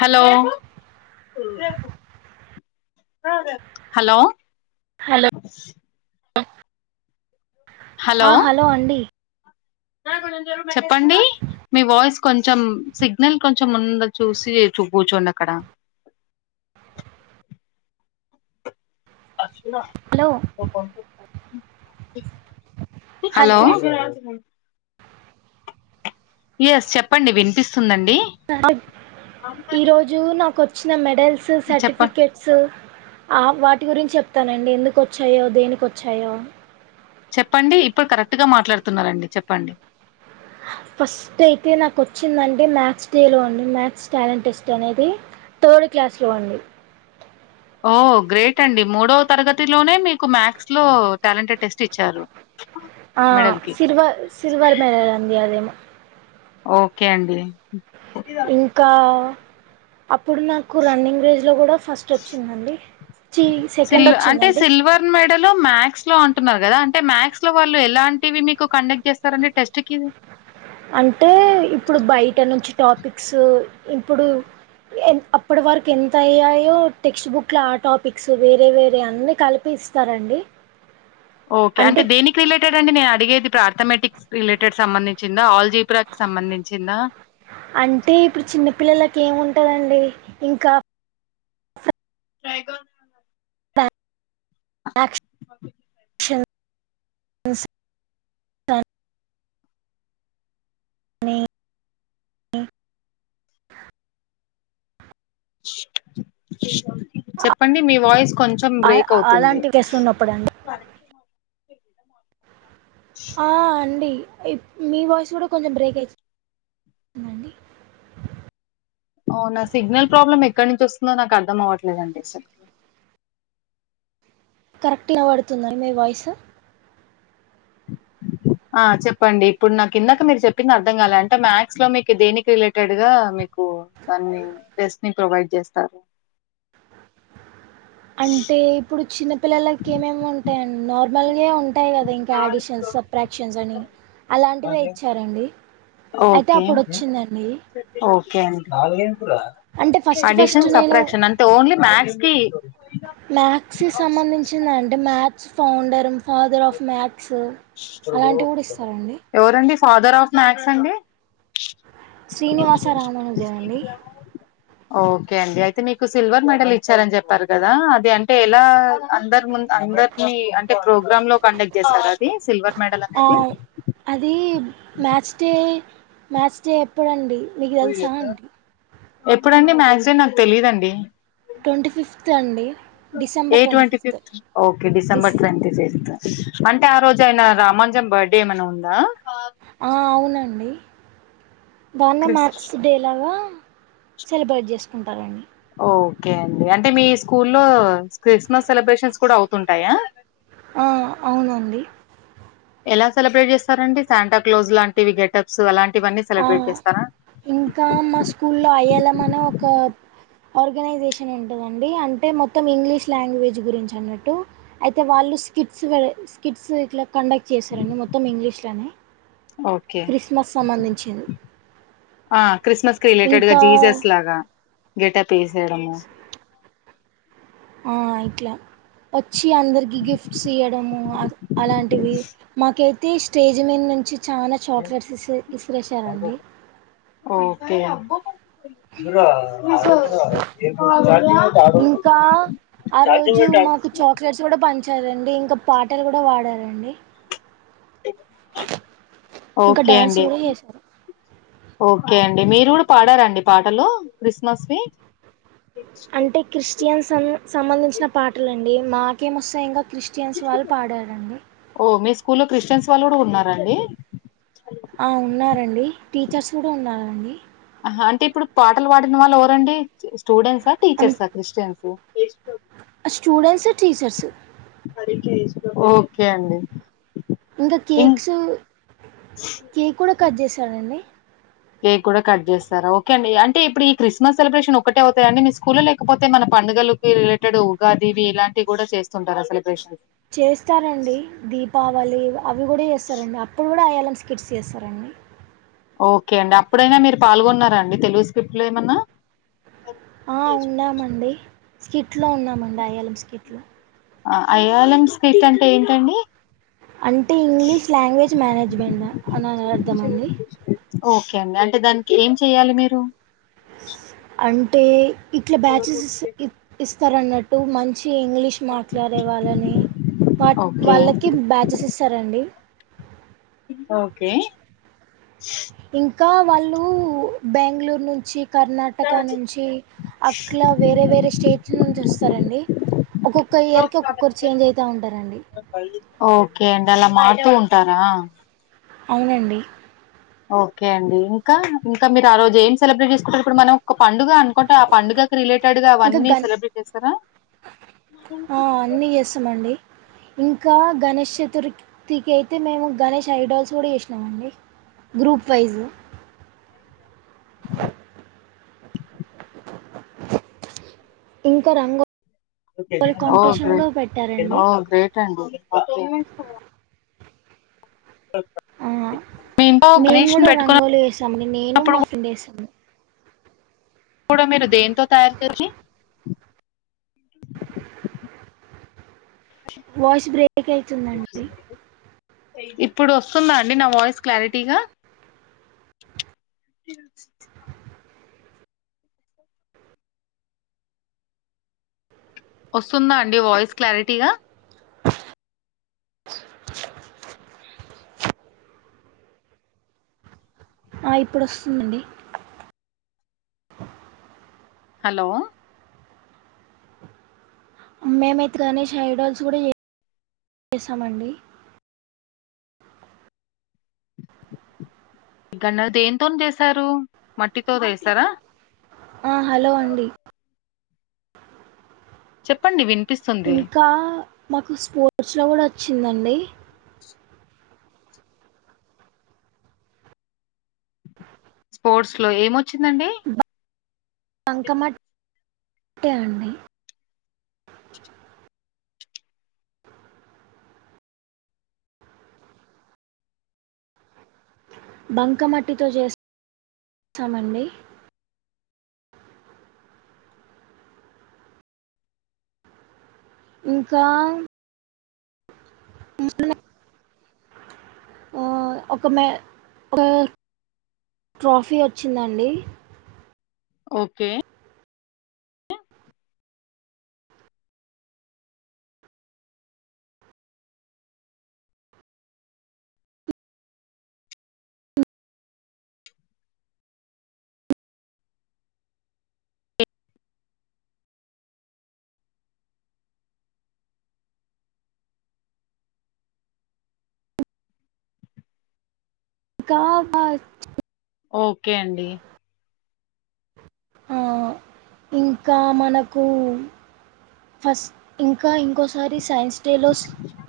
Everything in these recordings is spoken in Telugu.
హలో హలో హలో ఆ హలో అండి చెప్పండి మీ వాయిస్ కొంచెం సిగ్నల్ కొంచెం ముందు చూసి కూర్చోండాక్కడ చ్చ హలో కొ హలో ఎస్ చెప్పండి వినిపిస్తుందండి ఈరోజు నాకు వచ్చిన మెడల్స్ చెప్ప సర్టిఫికెట్స్ వాటి గురించి చెప్తానండి ఎందుకు వచ్చాయో దేనికొచ్చాయో చెప్పండి ఇప్పుడు కరెక్ట్గా మాట్లాడుతున్నారండి చెప్పండి ఫస్ట్ అయితే నాకు వచ్చిందంటడి మ్యాథ్స్ డేలో అండి మ్యాథ్స్ టాలెంట్ టెస్ట్ అనేది థర్డ్ క్లాస్ లో అండి ఓ గ్రేట్ అండి మూడవ తరగతిలోనే మీకు మ్యాథ్స్ లో టాలెంటెడ్ టెస్ట్ ఇచ్చారు ఆ మెడల్ కి సిల్వ సిల్వర్ మెడల్ అండి అది ఓకే అండి ఇంకా అప్పుడు నాకు రన్నింగ్ రేజ్ లో కూడా ఫస్ట్ వచ్చిందండి చి సెకండ్ సిల్వ అంటే వచ్చిందండి సిల్వర్ మెడల్ మ్యాథ్స్ లో అంటున్నారు కదా అంటే మ్యాథస్ లో వాళ్ళు ఎలాంటివి మీకు కండక్ట్ చేస్తారండి టెస్ట్ కి అంటే ఇప్పుడు బయట నుంచి టాపిక్స్ ఇప్పుడు అప్పటి వరకు ఎంత అయ్యాయో టెక్స్ట్ బుక్ లో ఆ టాపిక్స్ వేరే వేరే అన్ని కలిపి ఇస్తారండి ఓకే అంటే దేనికి రిలేటెడ్ అండి నేను అడిగేది అర్ధమెటిక్ రిలేటెడ్ సంబంధించి ఆల్ అంటే ఇప్పుడు చిన్న పిల్లలకి ఏముంట ఉంటాయి అండి ఇంకా ట్రై కా [unintelligible] నీ నీ వి చెప్పండి మీ వాయిస్ కొంచెం అ- బ్రేక్ అవుతుంది అలాంటి కేసులు ఉన్నప్పుడు అండి ఆ అండి మీ వాయిస్ కూడా కొంచెం బ్రేక్ అయిందండి ఓ నా సిగ్నల్ ప్రాబ్లమ్ ఎక్కడ నుంచి వస్తుందో నాకు అర్థం అవ్వట్లేదండిస కరెక్ట్గా పడుతుందండి మీ వాయిస్ ఆ చెప్పండి ఇప్పుడు నాకు ఇందాక మీరు చెప్పింది అర్థం కాలే అంటే మ్యాథ్స్ లో మీకు దేనికి రిలేటెడ్ గా మీ మీ దాన్ని టెస్ట్ ని ప్రొవైడ్ చేస్తారు అంటే ఇప్పుడు చిన్న పిల్లలకి ఏమేమి ఉంటాయడి నార్మల్గా ఉంటా ఉంటాయి కదా ఇంకా ఆడిషన్స్ అప్రాక్షన్స్ అని అలాంటివే ఇచ్చారండి అయితే ఓకే. అప్పుడు వచ్చిందండి అంటే ఫస్ట్ ఫస్ట్ అడిషన్ నేను సప్రాక్షన్ అంటే ఓన్లీ మ్యాథ్స్ కి మథ్స్కి సంబంధించిందంటే maths founder father of maths ఎవరండి ఫాదర్ ఆఫ్ మ్యాక్స్ అండి స శ్రీనివాస రామానుజన్ అండి [unintelligible] ఓకే అండి అయితే మీకు సిల్వర్ మెడల్ ఇచ్చారని చెప్పారు కదా అది అంటే ఎలా అందరు అందరినీ అంటే ప్రోగ్రామ్ లో కండక్ట్ చేస్తారు ఆ అది మ్యాచ్ డే మ్యాస్ డే ఎప్పుడండి మీకు తెలుసా అండి ఎప్పుడండి మాథ్స్డే నాకు తెలీదండి ట్వంటీ ఫిఫ్త్ అండి ఏ December twenty twenty fifth okay డిస్ డిసెంబర్ ట్వంట ఫ అంటే ఆ రోజు ఆయన రామాంజం బర్త్డే ఏమైనా ఉందా ఆ అవునండి దాన్నే క్రిస్ మార్క్స్ డేలాగా సెలబ్రేట్ చేసుకుంటారండి ఓకే అండి అంటే మీ స్కూ లో క్రిస్మస్ సెలబ్రేషన్స్ కూడా అవుతుంటాయా ఆ అవునండి ఎలా సెలబ్రేట్ చేస్తారండి శాంటాక్లోజ్ లాంటివి గెటప్స్ అలాంటి ఆ ఇంకా మా స్కూ లో ఇళమ్ ఒక ఆర్గనైజేషన్ ఉంటదండి అంటే మొత్తం ఇంగ్లీష్ లాంగ్వేజ్ గురించి అన్నట్టు అయితే వాళ్ళు స్కిట్స్ వె స్కిట్స్ ఇల కండక్ట్ చేశారండి మొత్తం ఇంగ్లీష్లోనే ఓకే క్రిస్మస్ సంబంధించి ఆ క్రిస్మస్ కి రిలేటెడ్ గా ఇంకా జీసస్ లాగా గేటప్ యేసేడము ఆ ఇట్లా వచ్చి అందరికి గిఫ్ట్స్ ఇయడము అలాంటివి మాకైతే స్టేజ్ మీద నుంచి చాలా చాక్లెట్స్ ఇ ఇసుకరేేశారండి ఓకే ఇంకా [unintelligible] ఆ రోజు మాకు చాక్లెట్స్ కూడా పంచారండి ఇంకా పాటలు కూడా పడారండి ఇంకా ఓకే డ్యాన్స్ అండి కూడా చేశారు ఓకే అండి మీరు కూడా పాడారండి పాటలు క్రిస్మస్ వి అంటే క్రిస్టియన్ సం సంబంధించిన పాటలు అండి మాకేమొస్తా ఇంకా క్రిస్టియన్స్ వాళ్ళు పాడారండి స్కూ లో క్రిస్టియన్స్ వాళ్ళు కూడా ఉన్నారండి ఆ ఉన్నారండి టీచర్స్ కూడా ఉన్నారండి అంటే ఇప్పుడు పాటలు పాడిన వాళ్ళు ఎవరండి స్టూడెంట్సా టీచర్సా క్రిస్టియన్స్ స్టూడెట్స్ టీచర్స్ ఓకే అండి ఇంకా ఇం కేక్స్ కేక్ కూడా కట్ చేసానండి కేక్ కూడా కట్ చేస్తారాఓకే అండి అంటే ఇప్పుడు ఈ క్రిస్మస్ సెలబ్రేషన్ ఒకటి అవుతాయి అడి మీ స్కూల్లో లేకపోతే మన పండు పగలకి రిలేటెడ్ ఉగాదీవి ఇలాంటి కూడా చేస్తుంటారు ఆ సెలబ్రేషన్ చేస్తారంండి దీపావళి అవి కూడా చేస్తారండి అప్పుడు కూడా అయలా బిస్కెట్స్ చేస్తారండి ఓకే అండి అప్పుడైనా మీరు పాల్గొన్నా అండి తెలుగు స్క్రిప్ట్లో ఏమన్నా ఉన్నామండి స్కిట్లో ఉన్నామండి అయళం స్కిట్లో ఆ అయళం స్కిట్ అంటే ఏంటండి అంటే ఇంగ్లీష్ లాంగ్వేజ్ మేనేజ్మెంట్ అనాని అర్థం అండి ఓకే అండి, అంటే దానికి ఏం చెయ్యాలి మీరు అంటే ఇట్లా బ్యాచెసేస్ ఇస్తారన్నట్టు మంచి ఇంగ్లీష్ మాట్లాడే వాళ్ళని వాట్ ఓకే వాళ్ళకి బ్యాచెసెస్ ఇస్తారండి ఓకే ఇంకా వాళ్ళు, బెంగళూరు నుంచి కర్ణాటక నుంచి, అట్లా వేరే వేరే స్టేట్స్ నుంచి వస్తారండి. ఒక్కొక్క ఇయర్ కి, ఒక్కొక్కరు చేంజ్ అవుతా ఉంటారండి. ఓకే అండి అలా కు ఉంటారా అవునండి ఓకే అండి, ఇంకా ఇంకా మీరు ఆ రోజు ఏం సెలబ్రేట్ చేసుకుంటారు. ఇప్పుడు మనం ఒక పండుగ అను టే ఆ పండుగకి రిలేటెడ్ గా ఇంకా అవన్నీ గన్ సెలబ్రేట్ చేస్తారా ఆ, అన్నీ చేస్తామండి ఇంకా గణేష్ చతురికిర్థికి అయితే మేము గణేష్ ఐడల్స్ కూడా చేసినామండి గ్రూప్ వైజు నైట్ ఆ ఇంకా రంగు ఓకే పెట్టారండి ఓ గ్రేట్ అండి ఆ మీ ఇంట్లో మేము గణేష్ ని కూడా పెట్టుకున్న రంగోలి వేసామండి, నేను మా ఫ్రెండ్ వేసాము. కూడా మీరు దేంతో తయారు చేసి వాయిస్ బ్రేక్ అయితుందండి ఇప్పుడు వస్తుందా అండి, నా వాయిస్ క్లారిటీగా, అ వస్తుందా అండి, వాయిస్ క్లారిటీగా, ఆ ఇప్పుడు వస్తుందండి, హలో మేమైతే గణేష్ ఐడల్స్ కూడా చే చేస్తామండి గన్న దేనితోని చేసారు మట్టితో చేస్థారా హలో అండి చెప్పండి విం ఇంకా మాకు స్పోర్ట్స్ లో కూడా వచ్చిందండి. స్పోర్ట్స్ లో ఏమొచ్చిందండి బంకమట్ ట్టే అండి బంకమట్టితో చేస్ స్తామండి ఇంకా [unintelligible] ఓ ఒక మే క ట్రోఫీ వచ్చిందండి ఓకే కా బ ప్చ్ ఓకే అండి ఆ ఇంకా, మనకు ఫస్ట్ ఇంకా ఇంకోసారి సైన్స్ డే లో స్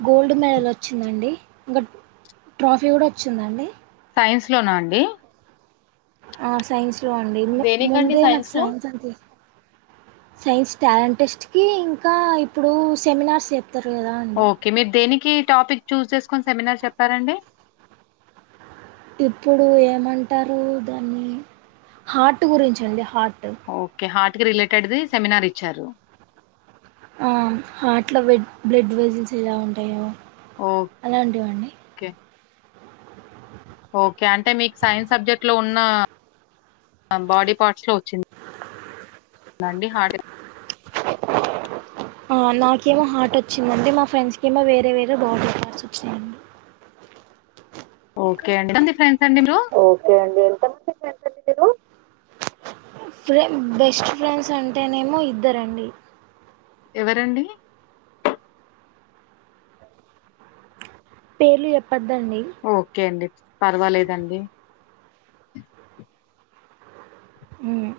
గోల్డ్ మెడల్ వచ్చిందండి ఇంకా ట్రోఫీ కూడా వచ్చిందండి సైన్స్ లోనా అండి ఆ సైన్స్ లో అండి ము దేనికండి ముందే నాకు లో సైన్స్ అంత సైన్స్ టాలెంట్ టెస్ట్ కి ఇంకా ఇప్పుడు సెమినార్స్ చెప్తారు కదా అండి. కి టాపిక్ చూస్ చేసుకుని సెమినార్ చెప్పారండి. ఇప్పుడు ఏమంటారు దాన్ని హార్ట్ గురిచండి హార్ట్ ఓకే హార్ట్ కి రిలేటెడ్ దే సెమినార్ ఇచ్చారు. ఆ హార్ట్ లో వెడ్ బ్లడ్ వెజిల్స్ ఎలా ఉంటాయో ఓకే అలాంటివండి ఓకే అంటే మీకు సైన్స్ సబ్జెక్ట్ లో ఉన్న అ బాడీ పార్ట్స్ లో వచ్చింది. నండి హార్ట్ అ నాకేమో హార్ట్ వచ్చిందండి. మా ఫ్రెండ్స్ కి ఏమో వేరే వేరే బాడి లో పార్ట్స్ వచ్చినాయండి ఓకే అండి టంది ఫ్రెండ్ ఓకే అండి ఎంత మంది ఫ్రెండ్స్ అండి మీరు ఫ్రె బెస్ట్ ఫ్రెండ్స్ అంటేనేమో ఇద్దరండి. ఎవరండి పేర్లు చెప్పద్దండి. ఓకే అండి. పర్వాలేదండి ఉమ్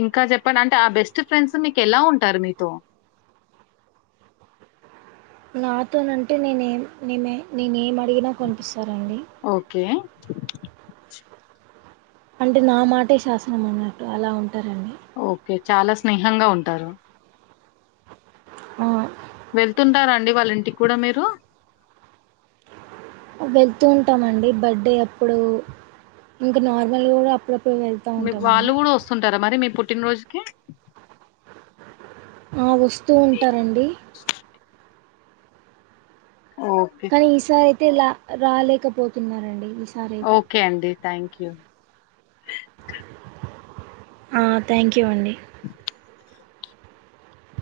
ఇంకా చెప్పండి అంటే ఆ బెస్ట్ ఫ్రెండ్స్ మీకు ఎలా ఉంటారు మీతో నాతోనంటే నేనేం నే నేనే ఏం అడిగినా కోనిపిస్తారండి. ఓకే. అంటే నా మాటే శాసనం అన్నట్టు అలా ఉంటారండి. ఓకే. చాలా స్నేహంగా ఉంటారు. ఆ వెళ్తుంటారాండి వాళ్ళ ఇంటికి కూడా మీరు వెళ్తూ ఉంటాము అండి బర్త్డే అప్పుడు ఇంకా నార్మల్ కూడా అప్పుడప్పుడు వెళ్తూ మీ వాళ్ళు ఉంటామండి కూడా వస్తుంటారా మరి మీ పుట్టినరోజుకి. ఆ వస్తూ ఉంటారండి. ఓకే. కానీ ఈసారి అయితే లా రాలేకపోతున్నారండి. ఈసారి అయితే ఓకే అండి థ్యాంక్ యూ ఆ థ్యాంక్ యూ అండి.